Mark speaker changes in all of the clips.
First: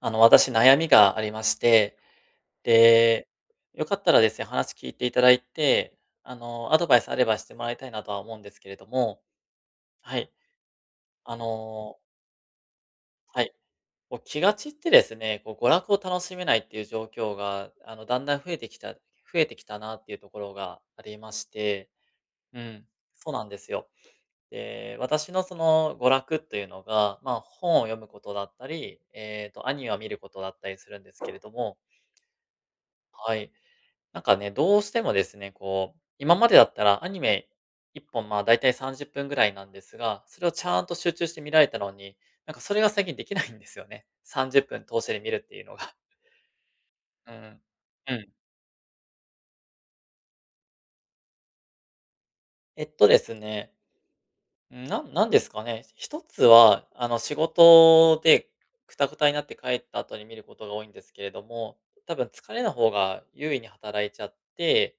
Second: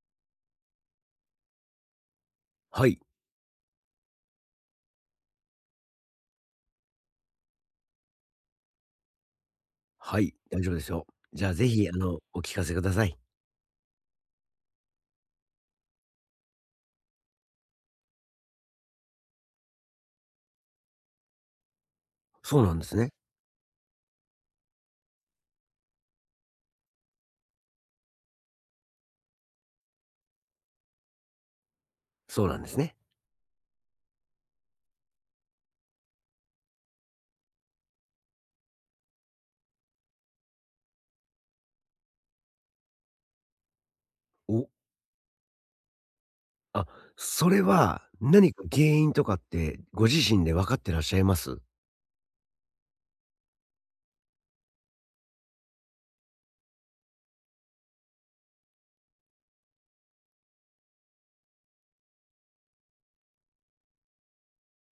Speaker 1: 私悩みがありまして、
Speaker 2: はい。
Speaker 1: で、よかったらですね、話聞いていただいて、アドバイスあればしてもらいたいなとは思うんですけれども、は
Speaker 2: は
Speaker 1: い。
Speaker 2: い、大丈夫ですよ。
Speaker 1: あ
Speaker 2: じゃあ、ぜひ、
Speaker 1: の、
Speaker 2: お聞かせください。
Speaker 1: はい。こう気が散ってですね、こう娯楽を楽しめないっていう状況が、だんだん増えてきたなっていうところがありまして、
Speaker 2: そ
Speaker 1: う
Speaker 2: うなんで
Speaker 1: ん、
Speaker 2: すね。
Speaker 1: そうなんですよ。で、私のその娯楽というのが、まあ、本を読むことだったり、アニメを見ることだったりするんですけれども、
Speaker 2: そうなんですね。
Speaker 1: はい。なんかね、どうしてもですね、こう、今までだったらアニメ1本、まあ、だいたい30分ぐらいなんですが、それをちゃんと集中して見られたのに、なんかそれが最近できないんですよね。30
Speaker 2: お、
Speaker 1: 分通してで見るっていうのが。
Speaker 2: あ、
Speaker 1: う
Speaker 2: それ
Speaker 1: ん。
Speaker 2: は
Speaker 1: うん。
Speaker 2: 何か原因とかってご自身で分かってらっしゃいます？
Speaker 1: えっとですね、なんですかね。一つは、仕事でクタクタになって帰った後に見ることが多いんですけれども、多分疲れの方が優位に働いちゃって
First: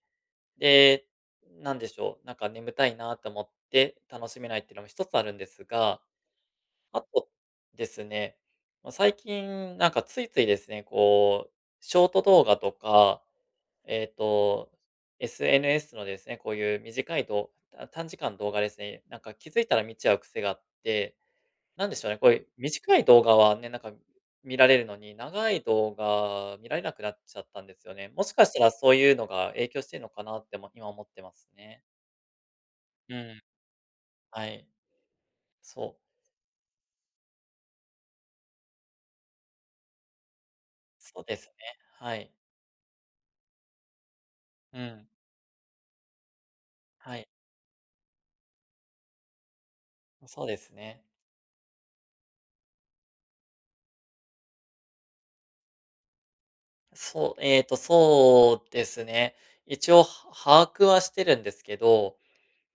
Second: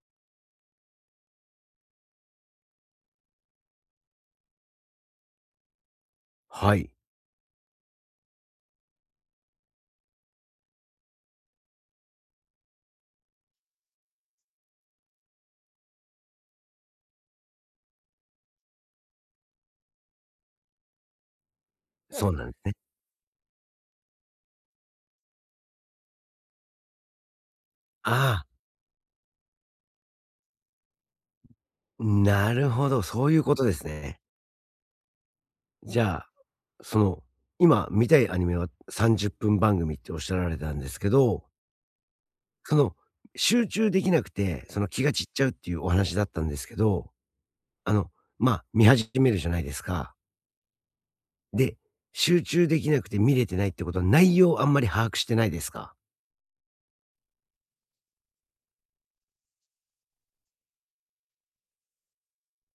Speaker 1: で、なんでしょう、なんか眠たいなと思って楽しめないっていうのも一つあるんですが、
Speaker 2: はい、
Speaker 1: あとですね、ま、最近なんかついついですね、こう、ショート動画とか、えっと、SNS のですね、こういう短い動あ、短時間動画ですね、なんか気づいたら見ちゃう癖があってなんでしょうね、
Speaker 2: そ
Speaker 1: こ
Speaker 2: う
Speaker 1: うい
Speaker 2: な
Speaker 1: う
Speaker 2: んですね。
Speaker 1: 短い動画はね、なんか見られるのに、長い動画見られなくなっちゃったんですよね。もし
Speaker 2: あ
Speaker 1: かしたらそういうのが影響してるのかなっても今思ってますね。
Speaker 2: あ、なるほど、
Speaker 1: う
Speaker 2: そうい
Speaker 1: ん。
Speaker 2: うことですね。
Speaker 1: はい。そ
Speaker 2: じゃ
Speaker 1: う。
Speaker 2: あ、その、今見たいアニメは30分番組っておっしゃられたんですけ
Speaker 1: そうで
Speaker 2: ど、
Speaker 1: すね。はい。
Speaker 2: その、集中できなくて、そ
Speaker 1: う
Speaker 2: の気
Speaker 1: ん。
Speaker 2: が散っちゃうっていうお話だったんですけど、
Speaker 1: はい。
Speaker 2: あの、まあ、見始めるじゃないですか。
Speaker 1: そうですね。
Speaker 2: で、集中できなくて見れてないってことは、内容をあんまり把握してないですか？
Speaker 1: そう、そうですね。一応、は把握はしてるんですけど、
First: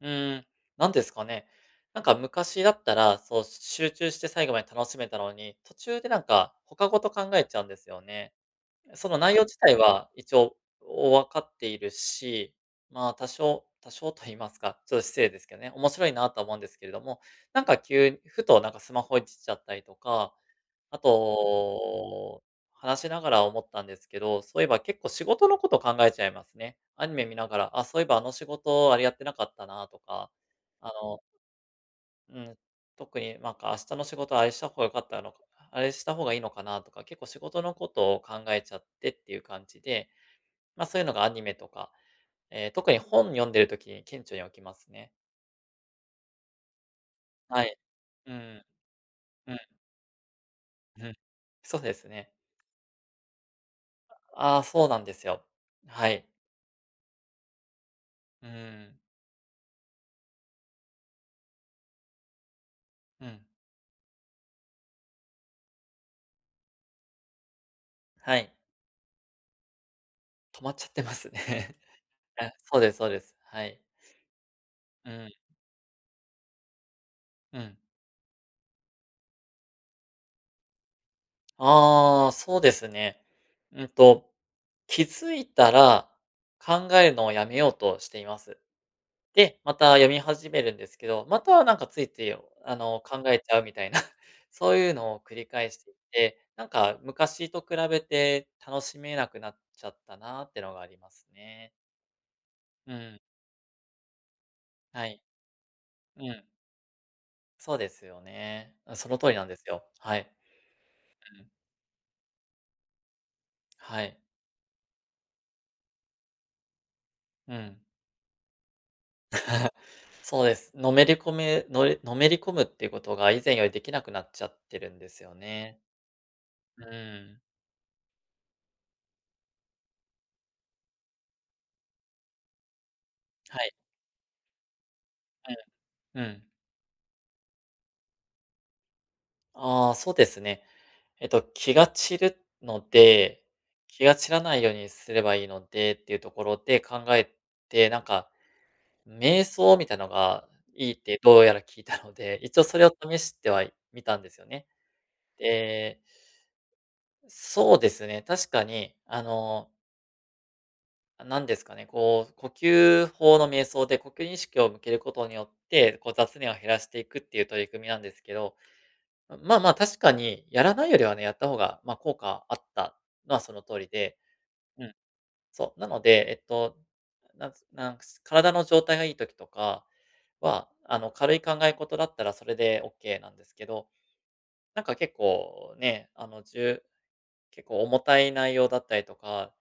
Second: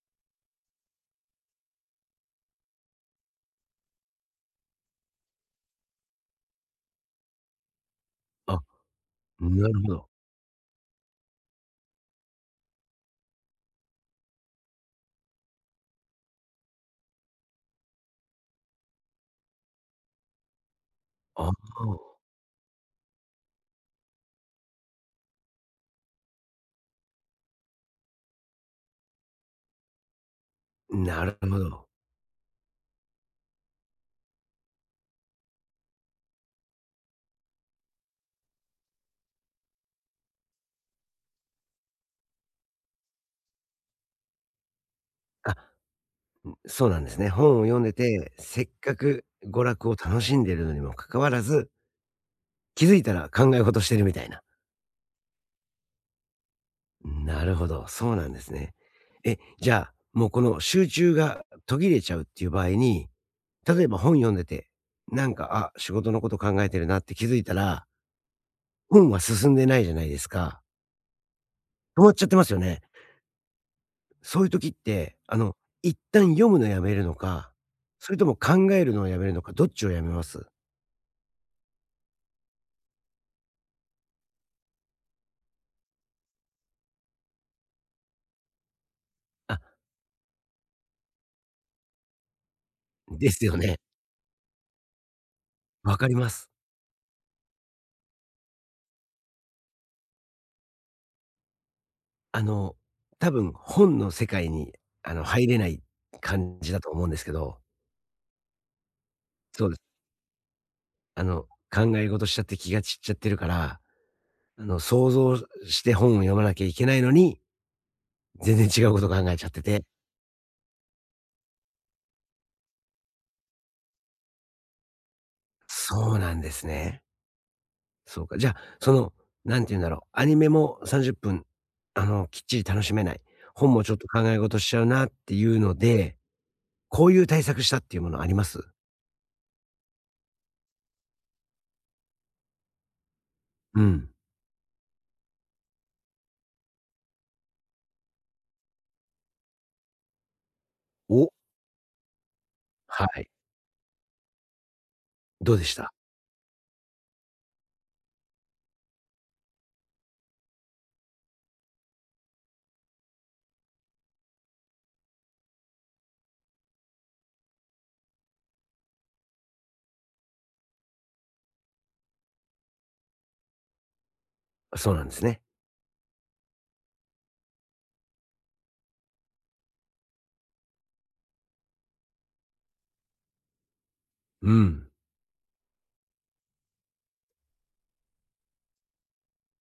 Speaker 1: うーん、なんですかね。なんか昔だったら、そう、集中して最後まで楽しめたのに、途中でなんか他事考えちゃうんですよね。
Speaker 2: あ、
Speaker 1: その内容自
Speaker 2: な
Speaker 1: 体
Speaker 2: るほど。
Speaker 1: は一応、お分かっているし、まあ、多少 多少と言いますか、ちょっと失礼ですけどね、面白いなとは思うんですけれども、なんか急にふとなんかスマホいじっちゃったりとか、あ
Speaker 2: ああ、
Speaker 1: と、話しながら思ったんですけど、そういえば結構仕事のこと考えちゃいますね。アニメ見ながら、あ、そういえばあの仕事あれやってなかったなとか、あの
Speaker 2: なるほど。
Speaker 1: うん、特になんか明日の仕事あれした方が良かったのか、あれした方がいいのかなとか、結構仕事のことを考えちゃってっていう感じで、ま、そういうのがアニメとか、特に本読んでる時に顕著に起きますね。
Speaker 2: あ、そうなんですね。本を
Speaker 1: はい。
Speaker 2: 読んでて、
Speaker 1: う
Speaker 2: せ
Speaker 1: ん。
Speaker 2: っかく
Speaker 1: う
Speaker 2: 娯楽を楽しんでるのにもか
Speaker 1: ん、うん。
Speaker 2: かわらず、
Speaker 1: そうですね。
Speaker 2: 気づいたら考え事してるみたいな。
Speaker 1: ああ、そうなんですよ。はい。
Speaker 2: なるほど、そうなんで
Speaker 1: う
Speaker 2: すね。
Speaker 1: ん。
Speaker 2: え、じゃあ、もうこの集中が途切れちゃうっていう場合に、
Speaker 1: うん。
Speaker 2: 例えば本読んでて、なんか、あ、仕事のこと考えてるなって気づいたら、
Speaker 1: はい。
Speaker 2: 本は進んでないじゃないですか。
Speaker 1: 止まっちゃってますね。
Speaker 2: 止まっちゃって ます
Speaker 1: あ、
Speaker 2: よ
Speaker 1: そ
Speaker 2: ね。
Speaker 1: うですそうです。はい。
Speaker 2: そういう時っ
Speaker 1: う
Speaker 2: て、
Speaker 1: ん、
Speaker 2: 一旦読むのやめるのか、
Speaker 1: うん。
Speaker 2: それとも考えるのをやめるのか、どっちをやめます
Speaker 1: ああ、そうですね。うんと気づいたら、考えるのをやめようとしています。
Speaker 2: あ、
Speaker 1: で、また読み始めるんですけど、またなんかついつい、考
Speaker 2: で
Speaker 1: え
Speaker 2: す
Speaker 1: ち
Speaker 2: よ
Speaker 1: ゃうみ
Speaker 2: ね。
Speaker 1: たいな、そういうのを繰り返してい
Speaker 2: わかりま
Speaker 1: て、
Speaker 2: す。
Speaker 1: なんか昔と比べて楽しめなくなっちゃったなってのがありますね。
Speaker 2: あの、
Speaker 1: うん。
Speaker 2: 多分本の世界に、
Speaker 1: はい。
Speaker 2: 入れない
Speaker 1: うん。
Speaker 2: 感じだと思うんですけど、
Speaker 1: そうですよね。うん、その通りなんです
Speaker 2: そうで
Speaker 1: よ。
Speaker 2: す。
Speaker 1: はい。うん。
Speaker 2: 考え事しちゃって気が散っちゃってるから、
Speaker 1: はい。
Speaker 2: 想像して本を読まなきゃいけないのに、
Speaker 1: うん。
Speaker 2: 全然違うこと考えちゃって て。
Speaker 1: そうです。のめり込むっていうことが以前よりできなくなっちゃってるんですよね。
Speaker 2: そうなんです
Speaker 1: う
Speaker 2: ね。
Speaker 1: ーん。
Speaker 2: そうか。じゃあ、なんて言うんだろう、アニメも30分、きっちり楽しめない、
Speaker 1: は
Speaker 2: 本
Speaker 1: い。
Speaker 2: もちょっと考え事しちゃうなっていうので、
Speaker 1: うん、うん。
Speaker 2: こういう対策したっていうものあります？
Speaker 1: ああ、そうですね。気が散るので、
Speaker 2: う
Speaker 1: 気
Speaker 2: ん。
Speaker 1: が散らないようにすればいいのでっていうところで考えて、なんか、瞑想みたいのがいいって
Speaker 2: お、
Speaker 1: どうやら聞いたので、一応それを
Speaker 2: は
Speaker 1: 試
Speaker 2: い。
Speaker 1: してはみたんですよね。
Speaker 2: どうでした？
Speaker 1: で、そうですね、確かに、なんですかね、こう、呼吸法の瞑想で呼吸に意識を向けることによって、こう雑念を減らしていくっていう取り組みなんですけど、まあまあ、確かにやらないよりはね、やった方が、ま、あ効果あったのはその通りで、う
Speaker 2: そう
Speaker 1: ん、
Speaker 2: なんですね。
Speaker 1: そう、なので、なんか体の状態がいい時とかは、軽い考え事だったらそれでオッケーなんですけど、
Speaker 2: う
Speaker 1: なん
Speaker 2: ん。
Speaker 1: か結構ね、結構重たい内容だったりとか、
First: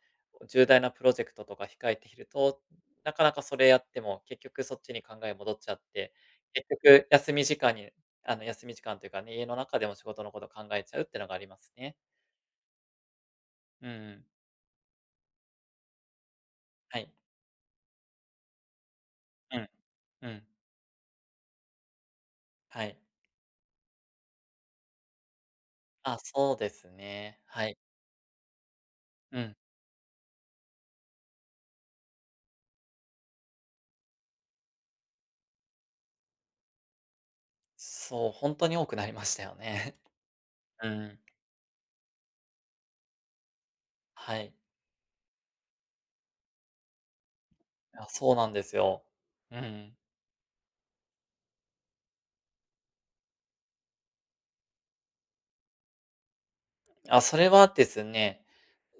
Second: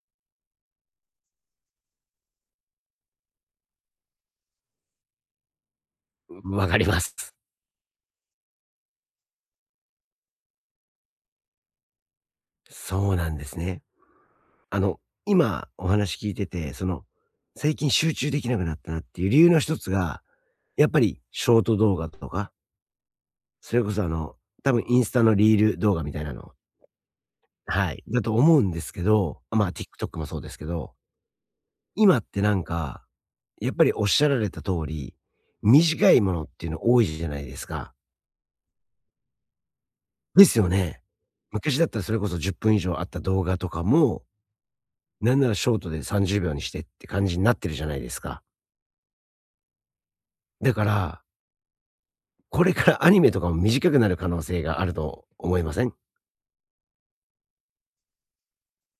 Speaker 1: 重大なプロジェクトとか控えていると、なかなかそれやっても、結局そっちに考え戻っちゃって、
Speaker 2: わ
Speaker 1: 結
Speaker 2: かりま
Speaker 1: 局
Speaker 2: す。
Speaker 1: 休み時間に休み時間というかね、家の中でも仕事のこと考えちゃうってのがありますね。
Speaker 2: そうなんですね。
Speaker 1: うん
Speaker 2: あの、今お話聞いてて、
Speaker 1: はい。
Speaker 2: 最近集中できなくなったなっていう理由
Speaker 1: う
Speaker 2: の
Speaker 1: ん、
Speaker 2: 一つが、
Speaker 1: うん。
Speaker 2: やっぱりショート動画とか、
Speaker 1: はい。
Speaker 2: それこそ多分インスタのリール動画み
Speaker 1: あ、
Speaker 2: たいなの、
Speaker 1: そうですね。はい。
Speaker 2: はい、だと思うんですけ
Speaker 1: う
Speaker 2: ど、
Speaker 1: ん。
Speaker 2: まあ TikTok もそうですけど、今ってなんか、やっぱりおっしゃられた通り、短いものっていうの多いじゃないですか。
Speaker 1: そう、本当に多くなりましたよね。
Speaker 2: ですよ
Speaker 1: う
Speaker 2: ね。
Speaker 1: ん。
Speaker 2: 昔だったらそれこそ10分以上あった動画とかも、
Speaker 1: はい。
Speaker 2: なんならショートで30秒にしてって感じになってるじゃない
Speaker 1: あ、
Speaker 2: です
Speaker 1: そう
Speaker 2: か。
Speaker 1: なんですよ。うん。
Speaker 2: だから、これからアニメとかも短くなる可能性があると思いません？
Speaker 1: あ、それはですね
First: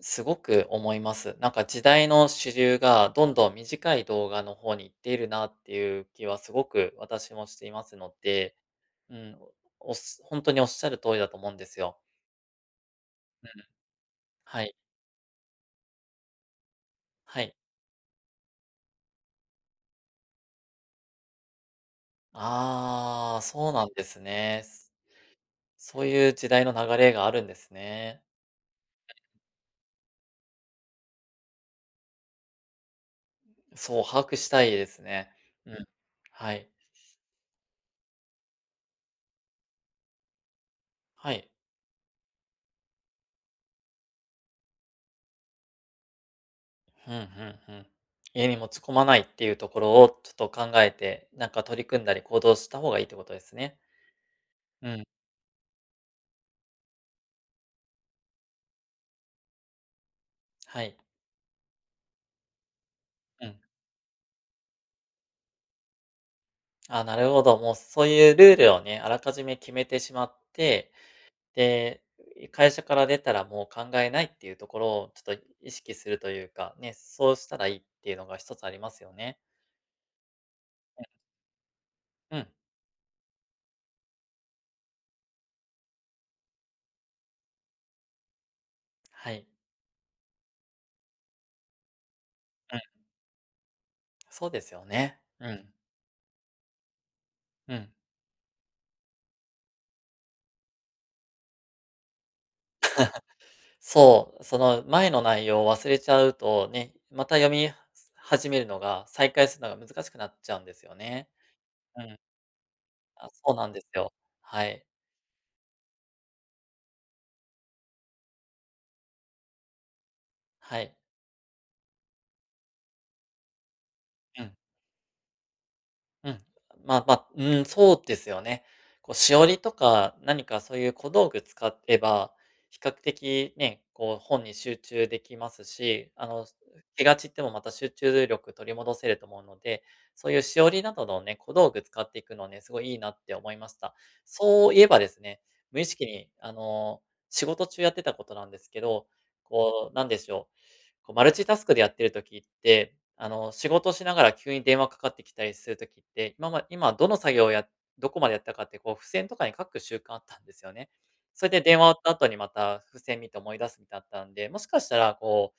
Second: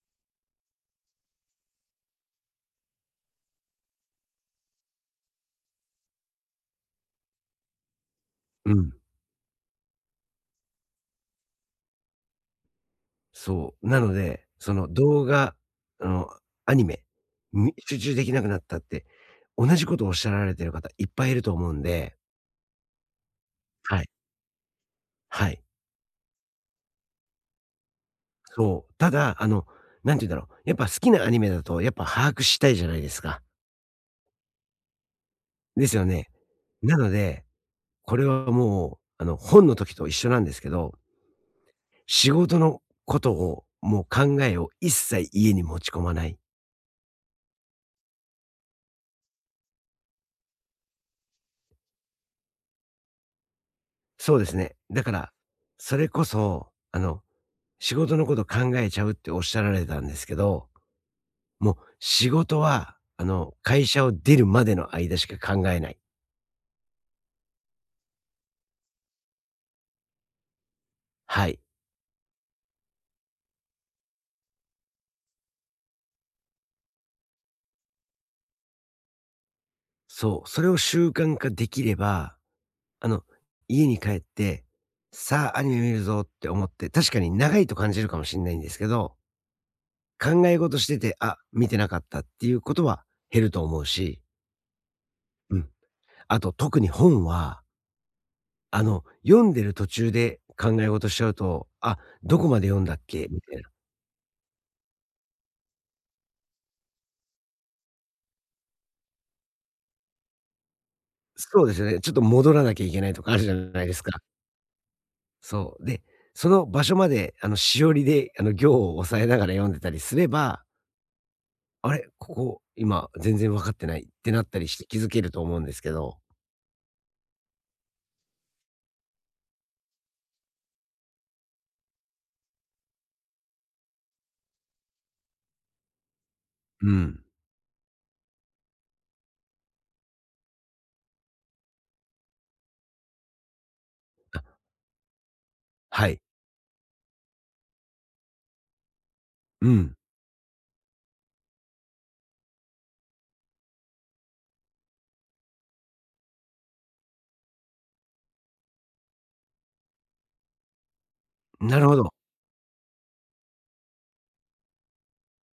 Speaker 1: すごく思います。なんか時代の主流がどんどん短い動画の方に行っているなっていう気はすごく私もしていますので、
Speaker 2: うん。
Speaker 1: うん、おっしほんとにおっしゃる通りだと思うんですよ。うん、
Speaker 2: そう。なので、
Speaker 1: は
Speaker 2: そ
Speaker 1: い、
Speaker 2: の動画、あの、アニメ
Speaker 1: はい。
Speaker 2: み集中できなくなったって、同じことをおっしゃられてる方いっぱいいると思うんで。
Speaker 1: ああ、そうなん
Speaker 2: は
Speaker 1: で
Speaker 2: い。
Speaker 1: すね。
Speaker 2: はい。
Speaker 1: そういう時代の流れがあるんですね。
Speaker 2: そう。ただ、なんて言うんだろう、やっぱ好きなアニメだとやっぱ把握したいじゃないですか。
Speaker 1: そう、把握したいですね。うん。
Speaker 2: ですよね。
Speaker 1: はい。
Speaker 2: なので、これはもう、本の時と一緒なんですけど、
Speaker 1: はい。
Speaker 2: 仕事のことを、もう考えを一切家に持ち込まない。
Speaker 1: ふんふんふん。家に持ち込まないっていうところをちょっと考えて、なんか取り組んだり行動した方がいいってことですね。
Speaker 2: そうですね。
Speaker 1: う
Speaker 2: だ
Speaker 1: ん、
Speaker 2: から、それこそ、仕事のこと考えちゃうっておっしゃられたんですけど、
Speaker 1: はい。
Speaker 2: もう仕事は、
Speaker 1: うん。
Speaker 2: 会社を出るまでの間しか考えない。
Speaker 1: あ、なるほど。もうそういうルールをね、あらかじめ決めてしまって、
Speaker 2: はい。
Speaker 1: で、会社から出たらもう考えないっていうところをちょっと意識するというか、ね、そうしたらいいっていうのが一つありますよね。
Speaker 2: そう。それを
Speaker 1: う
Speaker 2: 習慣化できれば、
Speaker 1: ん、
Speaker 2: あの、家に帰って、さあアニメ見るぞって思って、確かに長いと感じるかもしれないんですけど、
Speaker 1: はい。
Speaker 2: 考え事してて、あ、見てなかったっていうこ
Speaker 1: うん、
Speaker 2: とは減ると思うし、
Speaker 1: そうですよね。う
Speaker 2: うん。
Speaker 1: ん、
Speaker 2: あと特に本は、
Speaker 1: うん。
Speaker 2: 読んでる途中で考え事しちゃうと、あ、どこまで読んだっけみたいな。
Speaker 1: そう、その前の内容を忘れちゃうとね、また読み始めるのが、再開するのが難しくなっちゃうんですよね。
Speaker 2: そうですよね。
Speaker 1: う
Speaker 2: ちょっ
Speaker 1: ん、
Speaker 2: と戻らなきゃいけないと
Speaker 1: あ、
Speaker 2: かあるじ
Speaker 1: そ
Speaker 2: ゃ
Speaker 1: うなんで
Speaker 2: ない
Speaker 1: す
Speaker 2: です
Speaker 1: よ。
Speaker 2: か。
Speaker 1: はい、
Speaker 2: そう。で、その場所まで、しおりで、行を押さえながら読んでたりすれば、
Speaker 1: はい。
Speaker 2: あれ、ここ、今、全然分かってないってな
Speaker 1: う
Speaker 2: った
Speaker 1: ん。
Speaker 2: りして気づけると思うんですけど。
Speaker 1: うん。ま、まあ、うん、そうですよね。こう、しおりとか、何かそういう小道具使えば、比較的ね、こう、本に集中できますし、
Speaker 2: う
Speaker 1: 気が
Speaker 2: ん。
Speaker 1: 散ってもまた集中力取り戻せると思うので、そういうしおりなどのね、小道具使っていくのね、すごいいいなって思いました。
Speaker 2: あ、
Speaker 1: そういえばですね、無意識
Speaker 2: はい。
Speaker 1: に、仕事中やってたことなんですけど、
Speaker 2: う
Speaker 1: こ
Speaker 2: ん。
Speaker 1: う、なんでしょうこうマルチタスクでやってる時って、仕事しながら急に電話かかってきたりする時って、今どの作業をどこまでやったかって、こう、付箋とかに書く習慣あったんですよね。それで
Speaker 2: な
Speaker 1: 電
Speaker 2: る
Speaker 1: 話
Speaker 2: ほ
Speaker 1: 終わ
Speaker 2: ど。
Speaker 1: った後にまた付箋見て思い出すみたいだったんで、もしかしたら、こ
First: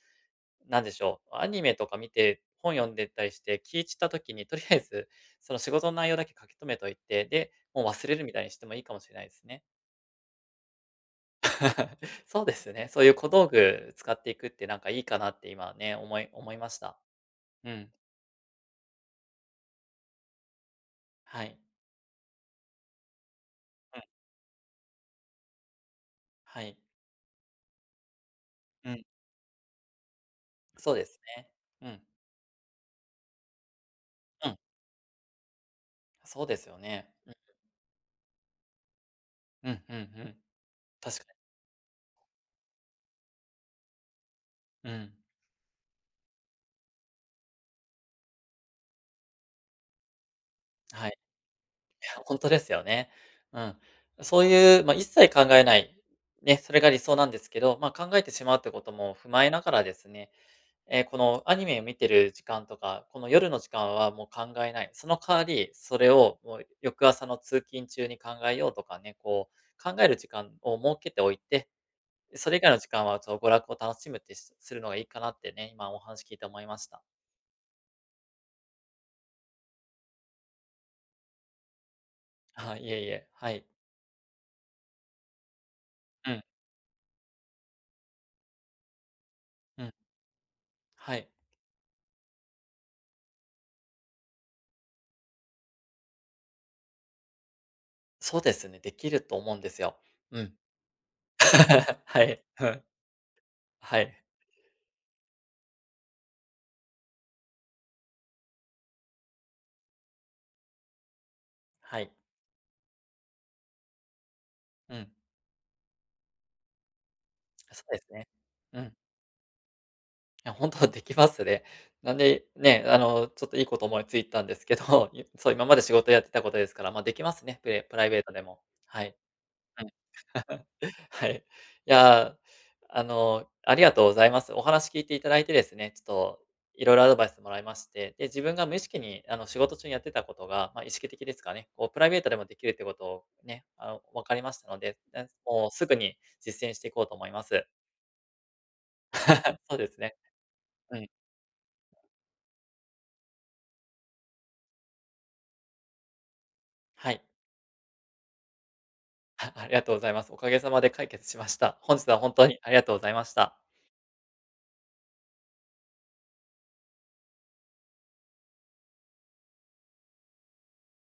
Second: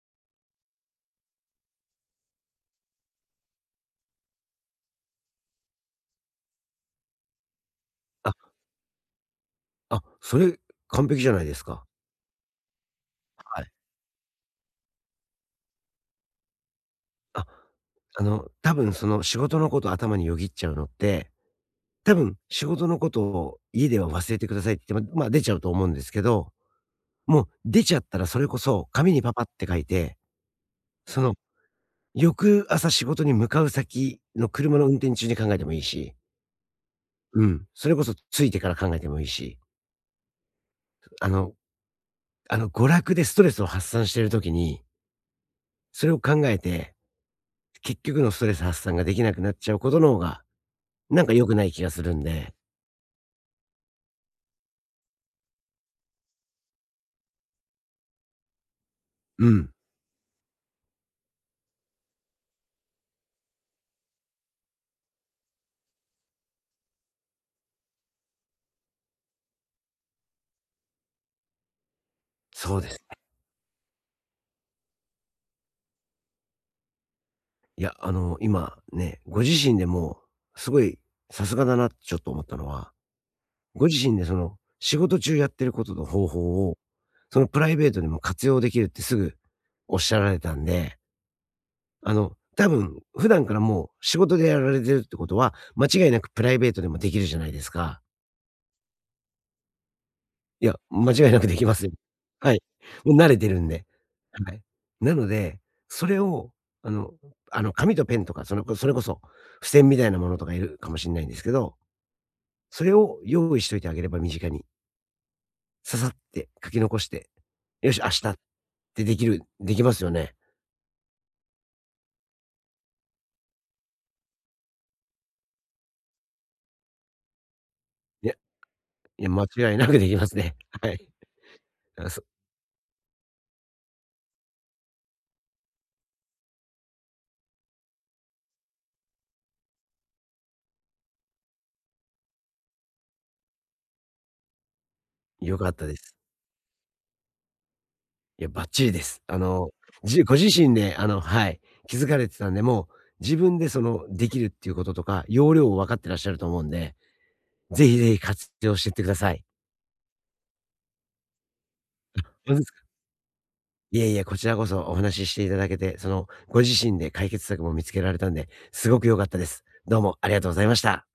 Speaker 1: う、なんでしょう、アニメとか見て、本読んでたりして聞い散った時に、とりあえず、その仕事の内容だけ書き留めといて、で、もう忘れる
Speaker 2: あ、
Speaker 1: みたいにしてもいいかもしれないですね。
Speaker 2: あ、それ、完璧じゃないですか。
Speaker 1: そうですね。そういう小道
Speaker 2: はい。
Speaker 1: 具使っていくってなんかいいかなって今ね、思いました。
Speaker 2: あ、
Speaker 1: うん、
Speaker 2: 多分その仕事のこと頭によぎっちゃうのって
Speaker 1: はい。
Speaker 2: 多分、仕事のことを家で
Speaker 1: うん。
Speaker 2: は忘れてくださいって言って、ままあ、出ちゃうと思うんですけど、
Speaker 1: はい。
Speaker 2: もう出ちゃったらそれこそ
Speaker 1: うん。
Speaker 2: 紙にパパって書いて、
Speaker 1: そうです
Speaker 2: その
Speaker 1: ね。うん、
Speaker 2: 翌朝仕事に向かう先
Speaker 1: う
Speaker 2: の
Speaker 1: ん。
Speaker 2: 車の運転中に考えてもいいし、
Speaker 1: そうですよね。うん。
Speaker 2: うん、それこそ着いてから考えてもいいし、
Speaker 1: うんうんうん。確か
Speaker 2: あ
Speaker 1: に。
Speaker 2: の娯楽でストレスを発散してる時に、
Speaker 1: うん。
Speaker 2: それを考えて、結局のストレス発散ができなくなっちゃうことの方が、
Speaker 1: はい。
Speaker 2: なんか良くない気がするん
Speaker 1: 本当
Speaker 2: で、
Speaker 1: ですよね。うん。そういう、まあ、一切考えない、ね、それが理想なんですけど、まあ、考えてしまうってことも踏ま
Speaker 2: う
Speaker 1: えな
Speaker 2: ん、
Speaker 1: がらですね、え、このアニメを見てる時間とか、この夜の時間はもう考えない。その代わり、それをもう翌朝の通勤中に考えようとかね、こう考える時間を設けておいてそれ以外
Speaker 2: そ
Speaker 1: の
Speaker 2: う
Speaker 1: 時
Speaker 2: です
Speaker 1: 間
Speaker 2: ね。
Speaker 1: は、ちょっと娯楽を楽しむってするのがいいかなってね、今お話聞いて思いました。
Speaker 2: いや、今ね、ご自身でもすごいさすがだなってちょっと思ったの
Speaker 1: あ、い
Speaker 2: は、
Speaker 1: えいえ、はい。
Speaker 2: ご自身でその仕事中やってることの方
Speaker 1: うん、
Speaker 2: 法を、そのプライベートでも活用できるってすぐ
Speaker 1: うん、
Speaker 2: おっしゃられたんで、
Speaker 1: はい。
Speaker 2: 多分普段からもう仕事でやられてるってことは、間違いなくプライベートでもできるじゃないですか。
Speaker 1: そうですね、できると思うんですよ。うん。
Speaker 2: いや、間違いなくできますよ。
Speaker 1: はい。
Speaker 2: はい。
Speaker 1: うん。
Speaker 2: もう慣れてるんで。
Speaker 1: はい。
Speaker 2: はい。なので、それを、あの紙とペンとか、そのこそれこそ、付箋みたいなものとかいるかもしんないんですけど、
Speaker 1: はい。
Speaker 2: それを用意しといてあげれば身近に、
Speaker 1: うん。
Speaker 2: ささって書き残して、
Speaker 1: そ
Speaker 2: よ
Speaker 1: うで
Speaker 2: し、明
Speaker 1: す
Speaker 2: 日
Speaker 1: ね。
Speaker 2: っ
Speaker 1: うん。
Speaker 2: てできますよね。
Speaker 1: いや、本当 はできますね。なんで、ね、ちょっといいこと思いついたんですけど、そう、今まで仕事やってたことですから、まあ、できますね、プライベー
Speaker 2: い
Speaker 1: ト
Speaker 2: や、
Speaker 1: でも。はい。
Speaker 2: いや、間違いなくできますね。はい。
Speaker 1: はい。い
Speaker 2: あ、
Speaker 1: やー、ありがとうございます。お話聞いていただいてですね、ちょっといろいろアドバイスもらいまして、で、自分が無意識にあの仕事中にやってたことが、まあ、意識的ですかね、こうプライベートでもできるってことをね、分かりましたので、ね
Speaker 2: 良か
Speaker 1: もう
Speaker 2: った
Speaker 1: す
Speaker 2: で
Speaker 1: ぐ
Speaker 2: す。
Speaker 1: に実践していこうと思います。
Speaker 2: いや、バッチリです。
Speaker 1: そうですね。
Speaker 2: ご自身で、
Speaker 1: うん。
Speaker 2: はい、気づかれてたんで、もう自分でできるっていうこととか、要領を分かってらっしゃると思うんで、
Speaker 1: はい。
Speaker 2: ぜひぜひ活用してってくださ い。
Speaker 1: ありがとうございます。おかげさまで解決しました。本日は
Speaker 2: ほ
Speaker 1: 本当
Speaker 2: んと
Speaker 1: に
Speaker 2: です
Speaker 1: あり
Speaker 2: か？
Speaker 1: がとうございました。
Speaker 2: いえいえ、こちらこそお話ししていただけて、ご自身で解決策も見つけられたんで、すごく良かったです。どうもありがとうございました。